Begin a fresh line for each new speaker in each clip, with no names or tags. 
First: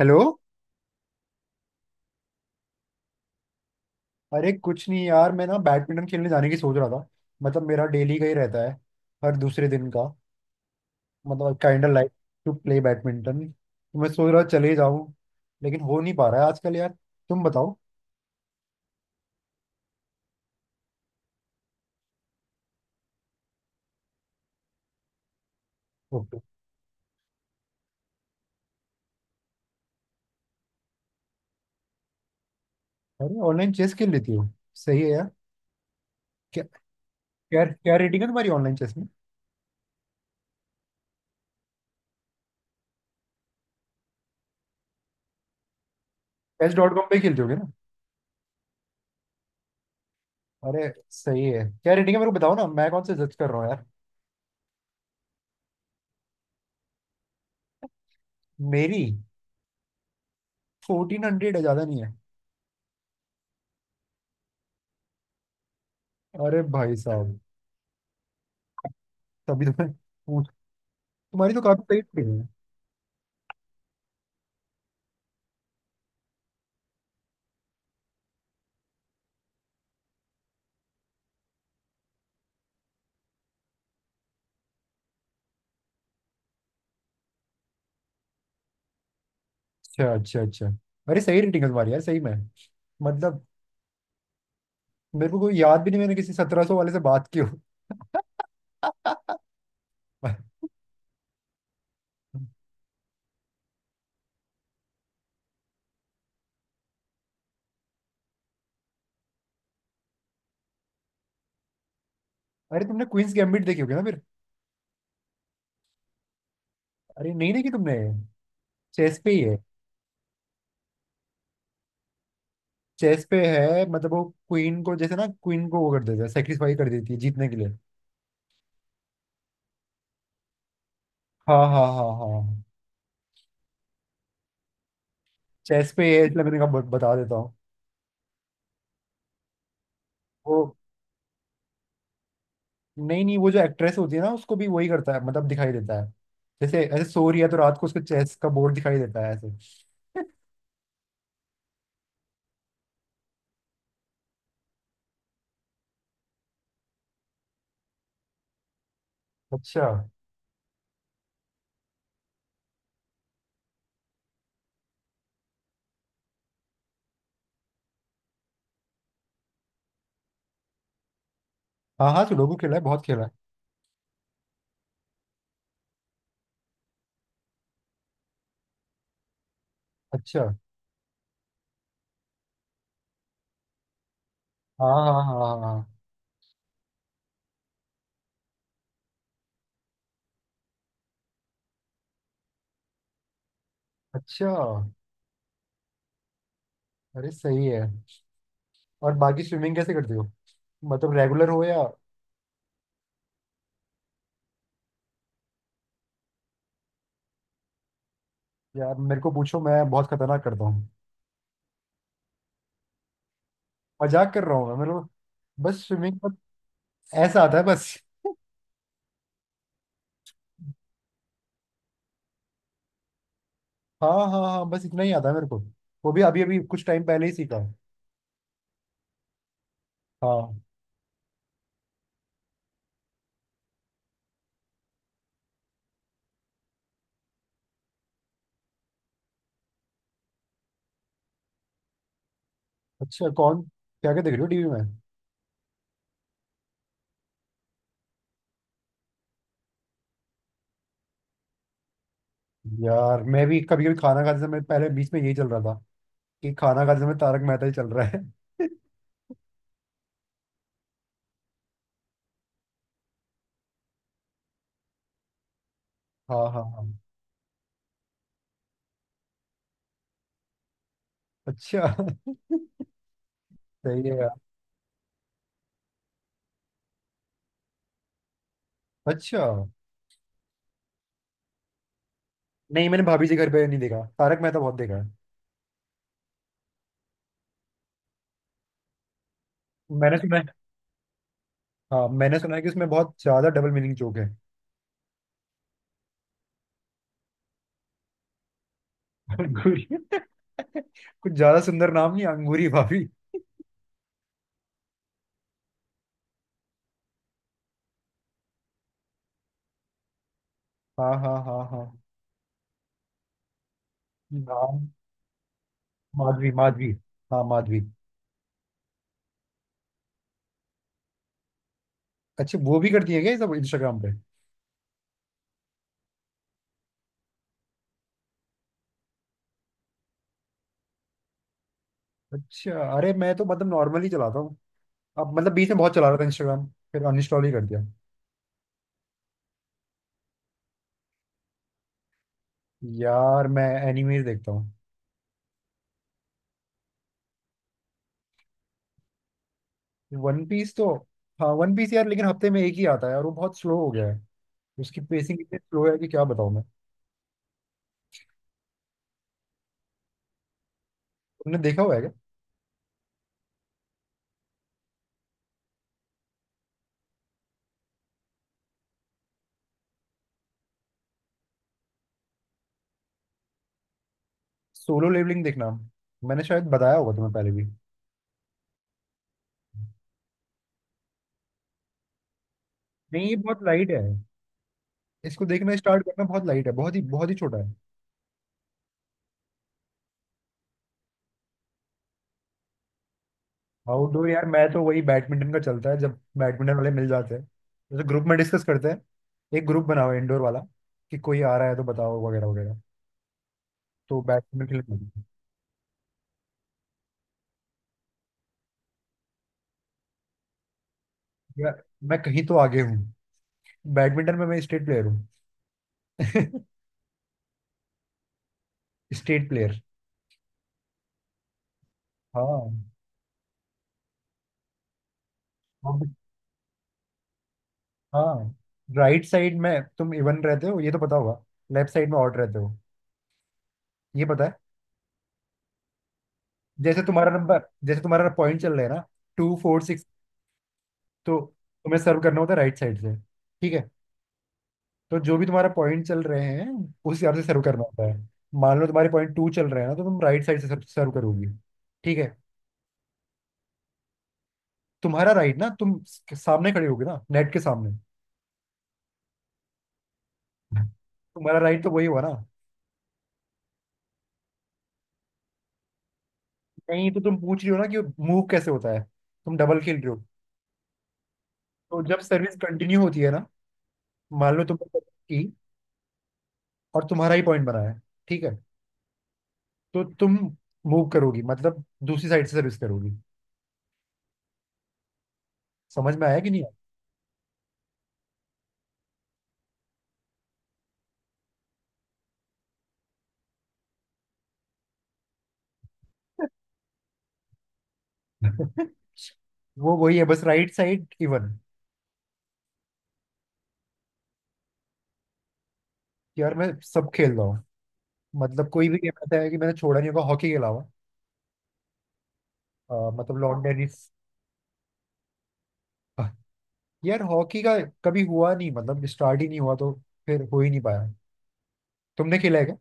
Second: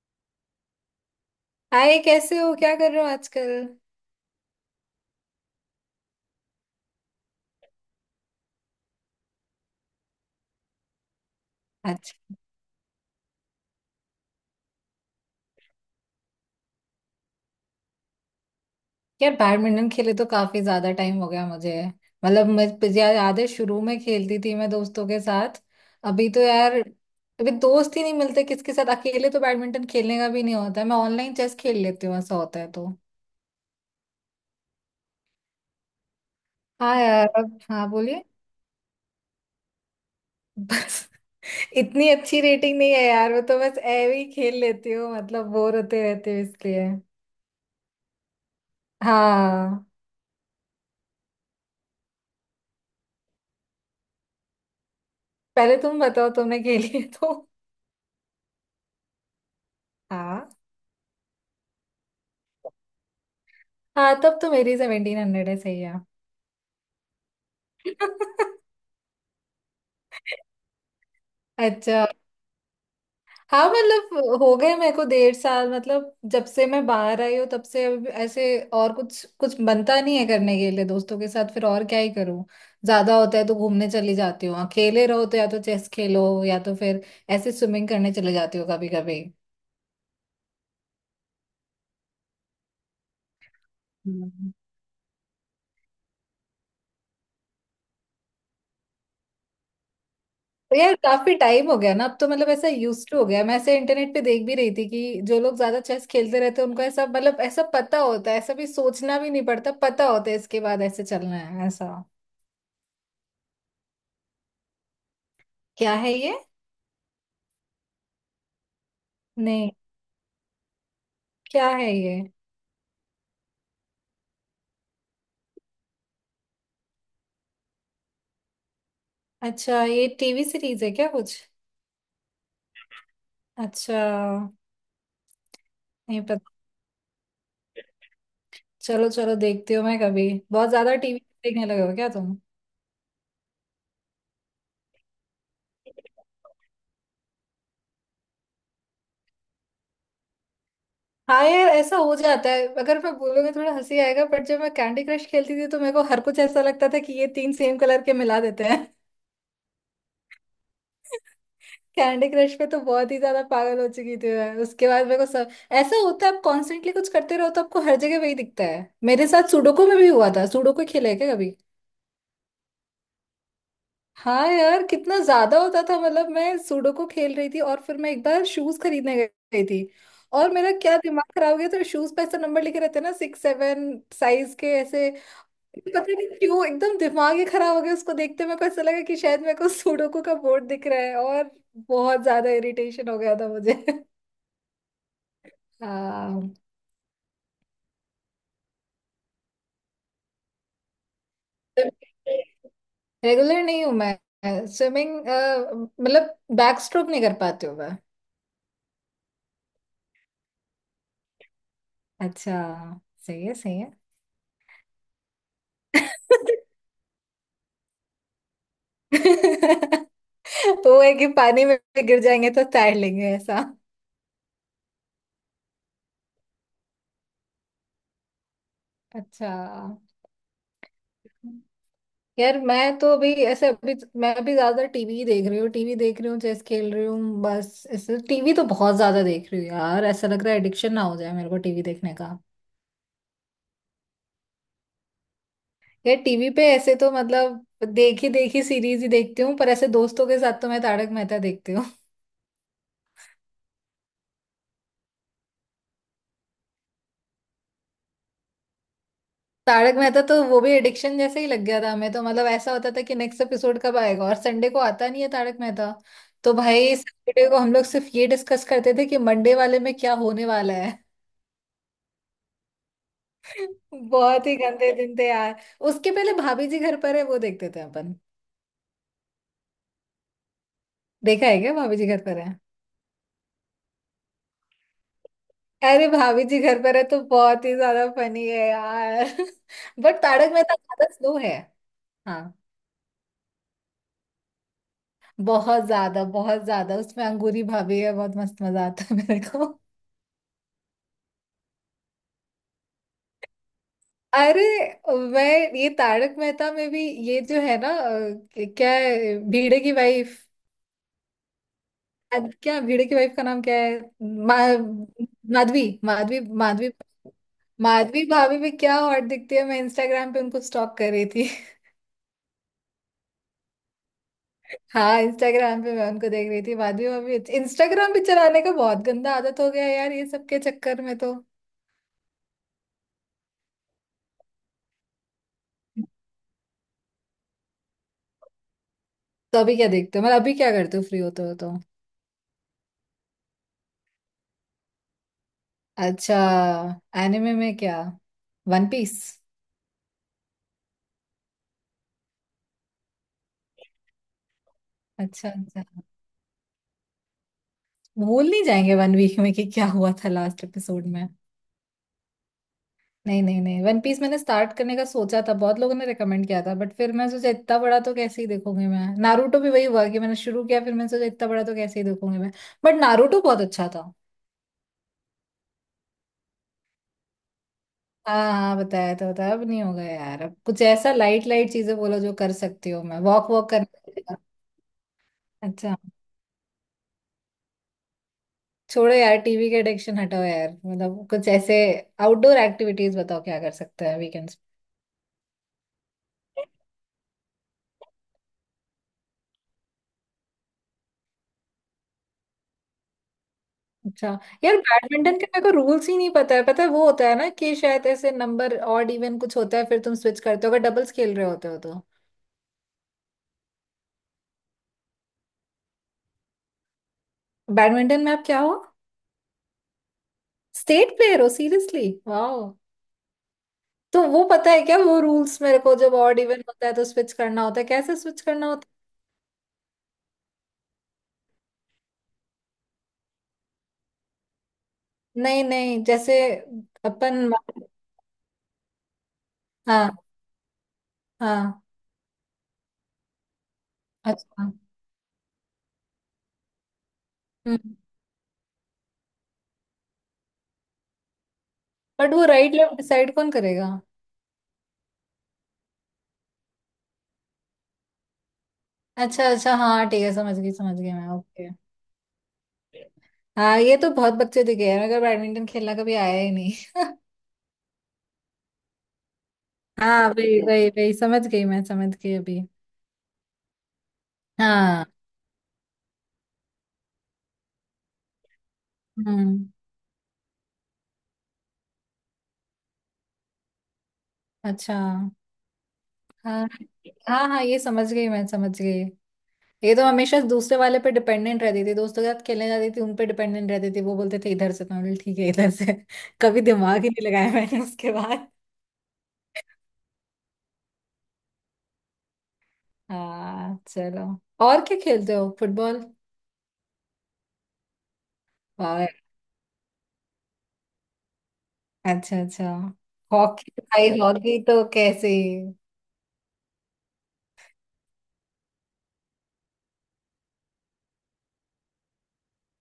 Hello.
Hi. कैसे हो? क्या कर रहे हो आजकल?
अरे कुछ नहीं यार, मैं ना बैडमिंटन खेलने जाने की सोच रहा था। मतलब मेरा डेली का ही रहता है, हर दूसरे दिन का। मतलब काइंड ऑफ लाइक
अच्छा।
टू प्ले बैडमिंटन, तो मैं सोच रहा चले जाऊं। लेकिन हो नहीं पा रहा है आजकल यार। तुम बताओ।
यार, बैडमिंटन खेले तो काफी ज्यादा टाइम हो गया मुझे। मतलब मैं यार, याद है शुरू में खेलती थी मैं दोस्तों के साथ। अभी
ओके।
तो यार अभी दोस्त ही नहीं मिलते, किसके साथ? अकेले तो बैडमिंटन खेलने का भी नहीं होता है। मैं ऑनलाइन चेस खेल लेती हूँ, ऐसा होता है तो।
अरे ऑनलाइन चेस खेल लेती हो, सही है यार। क्या।
हाँ यार, अब
क्या
हाँ
क्या रेटिंग
बोलिए।
है तुम्हारी ऑनलाइन चेस में?
बस, इतनी अच्छी रेटिंग नहीं है यार। वो तो बस ऐवे ही खेल लेती हूँ, मतलब बोर होते रहते हो
चेस
इसलिए।
डॉट कॉम पे खेलते होगे ना।
हाँ।
अरे सही है, क्या रेटिंग है? मेरे को बताओ ना, मैं कौन से जज कर रहा हूँ यार।
पहले तुम बताओ, तुमने खेली है तो।
मेरी
हाँ।
1400 है, ज्यादा नहीं है।
हाँ, तब तो मेरी 1700 है। सही है।
अरे भाई साहब, तभी तो मैं पूछ, तुम्हारी तो काफी सही
अच्छा।
थी।
हाँ, मतलब हो गए मेरे को 1.5 साल, मतलब जब से मैं बाहर आई हूँ तब से अब ऐसे। और कुछ कुछ बनता नहीं है करने के लिए दोस्तों के साथ, फिर और क्या ही करूँ। ज्यादा होता है तो घूमने चली जाती हूँ, अकेले रहो तो या तो चेस खेलो या तो फिर ऐसे स्विमिंग करने चले जाती हूँ कभी कभी।
अच्छा अच्छा अच्छा। अरे सही रेटिंग है तुम्हारी यार, सही में। मतलब मेरे को कोई याद भी नहीं, मैंने किसी 1700 वाले से बात की हो।
तो यार काफी टाइम हो गया ना, अब तो मतलब ऐसा यूज टू हो गया। मैं ऐसे इंटरनेट पे देख भी रही थी कि जो लोग ज्यादा चेस खेलते रहते हैं उनको ऐसा, मतलब ऐसा पता होता है, ऐसा भी सोचना भी नहीं पड़ता, पता होता है इसके बाद ऐसे चलना है ऐसा।
अरे तुमने क्वींस गैम्बिट देखी होगी ना फिर।
क्या है ये?
अरे नहीं देखी तुमने? चेस पे ही है।
नहीं। क्या है ये?
चेस पे है, मतलब वो क्वीन को, जैसे ना, क्वीन को वो कर देता है, सेक्रीफाई कर देती है जीतने के लिए।
अच्छा, ये टीवी सीरीज है क्या कुछ?
हाँ हाँ हाँ हाँ।
अच्छा।
चेस पे
नहीं
है इसलिए
पता।
मैंने कहा बता देता हूँ।
चलो चलो, देखती हो मैं कभी
वो
बहुत ज्यादा टीवी। देखने लगे हो क्या तुम?
नहीं नहीं, वो जो एक्ट्रेस होती है ना, उसको भी वही करता है, मतलब दिखाई देता है। जैसे ऐसे सो रही है तो रात को उसको चेस का बोर्ड दिखाई देता है ऐसे।
हाँ यार, ऐसा हो जाता है। अगर मैं बोलूंगी थोड़ा हंसी आएगा, बट जब मैं कैंडी क्रश खेलती थी तो मेरे को हर कुछ ऐसा लगता था कि ये तीन सेम कलर के मिला देते हैं।
अच्छा।
कैंडी क्रश पे तो बहुत ही ज्यादा पागल हो चुकी थी मैं। उसके बाद मेरे को सब ऐसा होता है, आप कॉन्स्टेंटली कुछ करते रहो तो आपको हर जगह वही दिखता है। मेरे साथ सुडोकू में भी हुआ था। सुडोकू खेला है क्या कभी?
हाँ हाँ सुडोकू खेला है, बहुत खेला है।
हाँ यार, कितना ज्यादा होता था, मतलब मैं सुडोकू खेल रही थी और फिर मैं एक बार शूज खरीदने गई थी,
अच्छा।
और मेरा क्या दिमाग खराब हो गया। तो शूज पे ऐसा नंबर लिखे रहते हैं ना, 6 7 साइज के
हाँ
ऐसे।
हाँ हाँ हाँ हाँ, हाँ।
पता नहीं क्यों एकदम दिमाग ही खराब हो गया। उसको देखते मेरे को ऐसा लगा कि शायद मेरे को सुडोकू का बोर्ड दिख रहा है, और बहुत ज्यादा इरिटेशन हो गया था मुझे।
अच्छा।
हाँ।
अरे सही है। और बाकी स्विमिंग कैसे करते हो? मतलब रेगुलर हो या?
रेगुलर नहीं हूँ मैं स्विमिंग। मतलब बैक स्ट्रोक नहीं कर पाती हूँ मैं।
यार मेरे को पूछो, मैं बहुत खतरनाक करता हूँ।
अच्छा। सही है, सही है।
मजाक कर रहा हूँ मैं, मेरे को बस स्विमिंग का ऐसा आता है बस।
वो है कि पानी में गिर जाएंगे तो तैर लेंगे ऐसा।
हाँ हाँ हाँ, बस इतना ही आता है मेरे को। वो भी अभी अभी कुछ टाइम पहले ही सीखा है।
अच्छा।
हाँ।
यार मैं तो अभी ऐसे अभी मैं अभी ज्यादा टीवी देख रही हूँ चेस खेल रही हूँ, बस ऐसे। टीवी तो बहुत ज्यादा देख रही हूँ यार, ऐसा लग रहा है एडिक्शन ना हो जाए मेरे को टीवी देखने का।
अच्छा, कौन, क्या क्या देख रहे हो टीवी में?
यार टीवी पे ऐसे तो मतलब देखी देखी सीरीज ही देखती हूँ, पर ऐसे दोस्तों के साथ तो मैं तारक मेहता देखती हूँ।
यार मैं भी कभी कभी खाना खाते समय, पहले बीच में यही चल रहा था, कि खाना खाते समय तारक मेहता ही चल रहा है।
तारक मेहता तो वो भी एडिक्शन जैसे ही लग गया था हमें, तो मतलब ऐसा होता था कि नेक्स्ट एपिसोड कब आएगा, और संडे को आता नहीं है तारक मेहता।
हाँ
तो
हाँ हाँ।
भाई, सैटरडे को हम लोग सिर्फ ये डिस्कस करते थे कि मंडे वाले में क्या होने वाला।
अच्छा। सही है यार।
बहुत ही गंदे दिन थे यार। उसके पहले भाभी जी घर पर है वो देखते थे अपन।
अच्छा।
देखा है क्या भाभी जी घर पर है?
नहीं, मैंने भाभी जी घर पे नहीं देखा, तारक मेहता बहुत देखा है।
अरे, भाभी जी घर पर है तो बहुत ही ज्यादा फनी है यार।
मैंने
बट
सुना
तारक
है।
मेहता ज्यादा स्लो है।
हाँ मैंने
हाँ,
सुना है कि उसमें बहुत ज्यादा डबल मीनिंग जोक है।
बहुत ज्यादा उसमें अंगूरी भाभी है, बहुत मस्त मजा आता है मेरे को।
अंगूरी। कुछ ज्यादा सुंदर नाम नहीं अंगूरी भाभी।
अरे मैं ये तारक मेहता में भी, ये जो है ना क्या है भिड़े की वाइफ,
हाँ हाँ हाँ हाँ।
क्या भिड़े की वाइफ का नाम क्या है
नाम
माधवी माधवी
माधवी
माधवी।
माधवी। हाँ माधवी।
माधवी भाभी भी क्या हॉट दिखती है, मैं इंस्टाग्राम पे उनको स्टॉक कर रही थी।
अच्छा, वो भी करती है क्या ये सब इंस्टाग्राम पे?
हाँ, इंस्टाग्राम पे मैं उनको देख रही थी माधवी भाभी। इंस्टाग्राम पे चलाने का बहुत गंदा आदत हो गया है यार, ये सब के चक्कर में तो।
अच्छा, अरे मैं तो मतलब नॉर्मली चलाता हूँ। अब मतलब बीच में बहुत चला रहा था इंस्टाग्राम, फिर अनइंस्टॉल ही कर दिया।
तो अभी क्या देखते हो, मतलब अभी क्या करते हो फ्री होते हो तो?
यार मैं एनिमेज देखता हूँ।
अच्छा। एनिमे में क्या, वन पीस?
वन पीस तो, हाँ वन पीस यार, लेकिन हफ्ते में एक ही आता है और वो बहुत स्लो हो गया है। उसकी पेसिंग
अच्छा,
इतनी
अच्छा।
स्लो है कि क्या बताऊँ मैं।
भूल नहीं जाएंगे वन वीक में कि क्या हुआ था लास्ट एपिसोड में?
तुमने देखा हुआ है क्या?
नहीं नहीं नहीं, वन पीस मैंने स्टार्ट करने का सोचा था, बहुत लोगों ने रेकमेंड किया था बट फिर मैं सोचा इतना बड़ा तो कैसे ही देखूंगी मैं। नारुतो भी वही हुआ कि मैंने शुरू किया, फिर मैंने सोचा इतना बड़ा तो कैसे ही देखूंगी मैं। बट नारुतो बहुत अच्छा था।
सोलो लेवलिंग देखना, मैंने शायद बताया होगा तुम्हें पहले भी।
हाँ हाँ, बताया तो बताया, अब नहीं होगा यार, अब कुछ ऐसा लाइट लाइट चीजें बोलो जो कर सकती हो मैं।
नहीं, ये
वॉक
बहुत
वॉक
लाइट है।
करना।
इसको देखना
अच्छा।
स्टार्ट करना बहुत लाइट है, बहुत ही छोटा है।
छोड़ो यार, टीवी के एडिक्शन हटाओ यार, मतलब कुछ ऐसे आउटडोर एक्टिविटीज बताओ, क्या कर सकते हैं
आउटडोर? यार
वीकेंड्स?
मैं तो वही बैडमिंटन का चलता है, जब बैडमिंटन वाले मिल जाते हैं। जैसे ग्रुप में डिस्कस करते हैं, एक ग्रुप बनाओ इंडोर वाला, कि कोई आ रहा है तो बताओ वगैरह वगैरह। तो
अच्छा।
बैडमिंटन
यार
खेलने।
बैडमिंटन का मेरे को रूल्स ही नहीं पता है। पता है वो होता है ना कि शायद ऐसे नंबर ऑड इवन कुछ होता है, फिर तुम स्विच करते हो अगर डबल्स खेल रहे होते हो
यार
तो।
मैं कहीं तो आगे हूँ, बैडमिंटन में मैं स्टेट प्लेयर हूँ।
बैडमिंटन में आप क्या हो?
State player.
स्टेट प्लेयर हो सीरियसली? वाह।
हाँ।
तो वो पता है क्या वो रूल्स मेरे
वो
को, जब
भी-
ऑड इवन होता है तो स्विच करना होता है, कैसे स्विच
हाँ,
करना होता
राइट साइड में तुम इवन रहते हो, ये तो पता होगा। लेफ्ट साइड में ऑड रहते हो, ये पता है।
है? नहीं नहीं, जैसे
जैसे तुम्हारा
अपन।
नंबर, जैसे तुम्हारा पॉइंट चल रहा है ना, 2, 4, 6,
हाँ
तो
हाँ।
तुम्हें सर्व करना होता है राइट साइड से। ठीक है?
अच्छा।
तो जो भी तुम्हारा पॉइंट चल रहे हैं, उस हिसाब से सर्व
हम्म।
करना होता है। मान लो तुम्हारे पॉइंट टू चल रहे हैं ना, तो तुम राइट साइड से सर्व करोगी। ठीक
बट
है?
वो राइट लेफ्ट डिसाइड कौन करेगा?
तुम्हारा राइट ना, तुम सामने खड़े होगे ना नेट के सामने।
अच्छा अच्छा, हाँ ठीक है, समझ गई मैं।
तुम्हारा
ओके।
राइट तो वही हुआ ना।
हाँ, ये तो बहुत बच्चे दिखे हैं मगर बैडमिंटन खेलना कभी आया ही नहीं।
नहीं, तो तुम पूछ रही हो ना कि मूव कैसे होता है, तुम डबल खेल रहे हो।
हाँ वही वही वही, समझ गई मैं,
तो
समझ
जब
गई
सर्विस
अभी।
कंटिन्यू होती है ना, मान लो तुमने
हाँ।
service की और तुम्हारा ही पॉइंट बना है, ठीक है?
हम्म।
तो तुम मूव करोगी, मतलब दूसरी साइड से सर्विस करोगी।
अच्छा, हाँ
समझ में आया कि नहीं
हाँ हाँ, ये समझ गई मैं, समझ गई। ये तो हमेशा दूसरे वाले पे डिपेंडेंट रहती थी, दोस्तों के साथ खेलने जाती थी उन पे डिपेंडेंट रहती थी, वो बोलते थे इधर से तो मैं बोली, ठीक है इधर से। कभी दिमाग ही नहीं लगाया मैंने उसके बाद।
आया? वो वही है बस, राइट साइड इवन।
हाँ चलो। और क्या खेलते हो, फुटबॉल?
यार मैं सब खेल रहा हूँ, मतलब कोई भी
वाह।
गेम ऐसा है कि मैंने छोड़ा नहीं होगा हॉकी के अलावा।
अच्छा अच्छा।
मतलब लॉन
हॉकी
टेनिस।
भाई, हॉकी तो कैसे?
यार हॉकी का कभी हुआ नहीं, मतलब स्टार्ट ही नहीं हुआ तो फिर हो ही नहीं पाया। तुमने खेला है क्या?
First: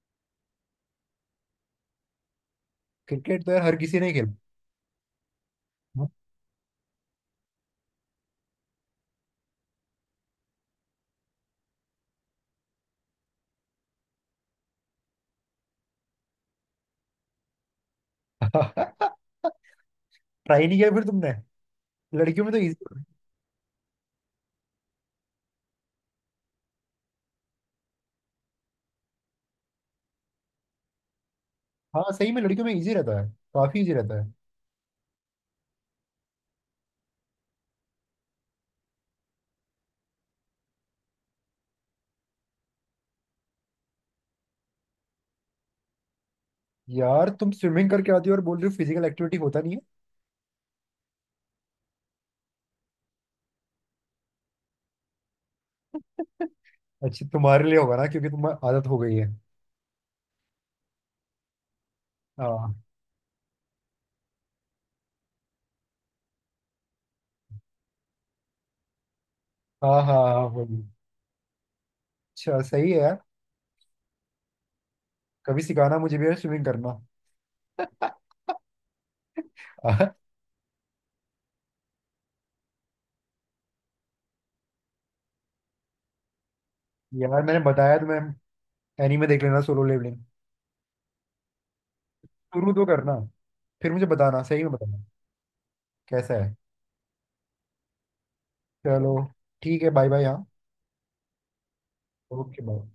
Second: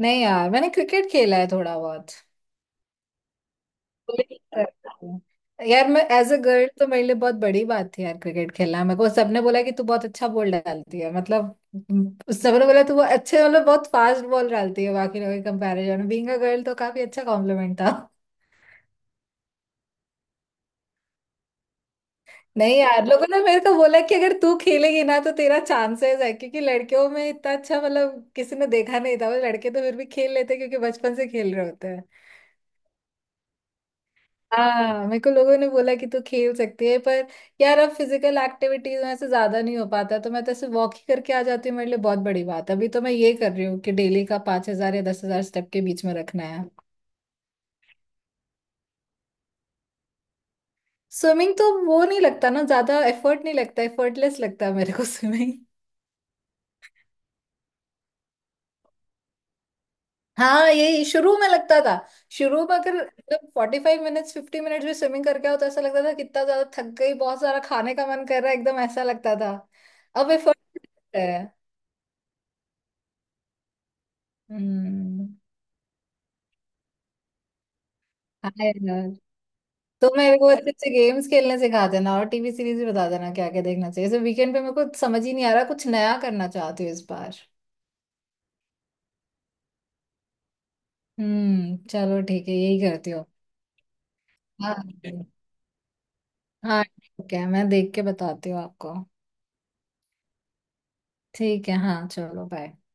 नहीं यार, मैंने क्रिकेट खेला है थोड़ा बहुत।
क्रिकेट तो यार हर किसी ने खेला।
Bowling करती हूँ। यार मैं एज अ गर्ल तो मेरे लिए बहुत बड़ी बात थी यार क्रिकेट खेलना। मेरे को सबने बोला कि तू बहुत अच्छा बॉल डालती है, मतलब सबने बोला तू बहुत अच्छे, मतलब बहुत फास्ट बॉल डालती है बाकी लोगों के कंपैरिजन में। बीइंग अ गर्ल तो काफी अच्छा कॉम्प्लीमेंट था।
ट्राई नहीं किया फिर तुमने? लड़कियों में तो इजी।
नहीं यार, लोगों ने मेरे को बोला कि अगर तू खेलेगी ना तो तेरा चांसेस है, क्योंकि लड़कियों में इतना अच्छा, मतलब किसी ने देखा नहीं था। वो लड़के तो फिर भी खेल लेते हैं क्योंकि बचपन से खेल रहे होते हैं।
हाँ सही में लड़कियों में इजी रहता है, काफी इजी रहता है।
हाँ, मेरे को लोगों ने बोला कि तू खेल सकती है पर यार, अब फिजिकल एक्टिविटीज में से ज्यादा नहीं हो पाता, तो मैं तो ऐसे वॉक ही करके आ जाती हूँ, मेरे लिए बहुत बड़ी बात है। अभी तो मैं ये कर रही हूँ कि डेली का 5,000 या 10,000 स्टेप के बीच में रखना है।
यार तुम स्विमिंग करके आती हो और बोल रही हो फिजिकल एक्टिविटी होता नहीं है।
स्विमिंग तो वो नहीं लगता ना, ज्यादा एफर्ट नहीं लगता, एफर्टलेस लगता है मेरे को। स्विमिंग।
अच्छी तुम्हारे लिए होगा ना, क्योंकि तुम्हें आदत हो गई है।
हाँ, यही शुरू में लगता था। शुरू
हाँ
में अगर, मतलब 45 मिनट्स 50 मिनट्स में स्विमिंग करके आओ तो ऐसा लगता था कितना ज्यादा थक गई, बहुत सारा खाने का मन कर रहा है, एकदम ऐसा लगता था।
हाँ हाँ
अब
हाँ,
एफर्ट
वही।
है।
अच्छा सही है यार।
हम्म।
कभी सिखाना मुझे भी यार, स्विमिंग करना।
हाँ यार, तो मेरे को अच्छे अच्छे गेम्स खेलने सिखा देना, और टीवी सीरीज भी बता देना क्या क्या देखना चाहिए। जैसे वीकेंड पे मेरे को समझ ही नहीं आ रहा, कुछ नया करना चाहती हूँ इस बार।
यार मैंने बताया तुम्हें, एनीमे देख लेना, सोलो लेवलिंग।
हम्म, चलो ठीक है,
शुरू
यही
तो
करती
करना,
हूँ।
फिर मुझे बताना, सही में
हाँ
बताना, कैसा है।
हाँ, ठीक है, मैं देख के बताती हूँ आपको।
चलो ठीक है, बाय बाय, हाँ।
ठीक है, हाँ चलो
ओके
बाय।
बाय।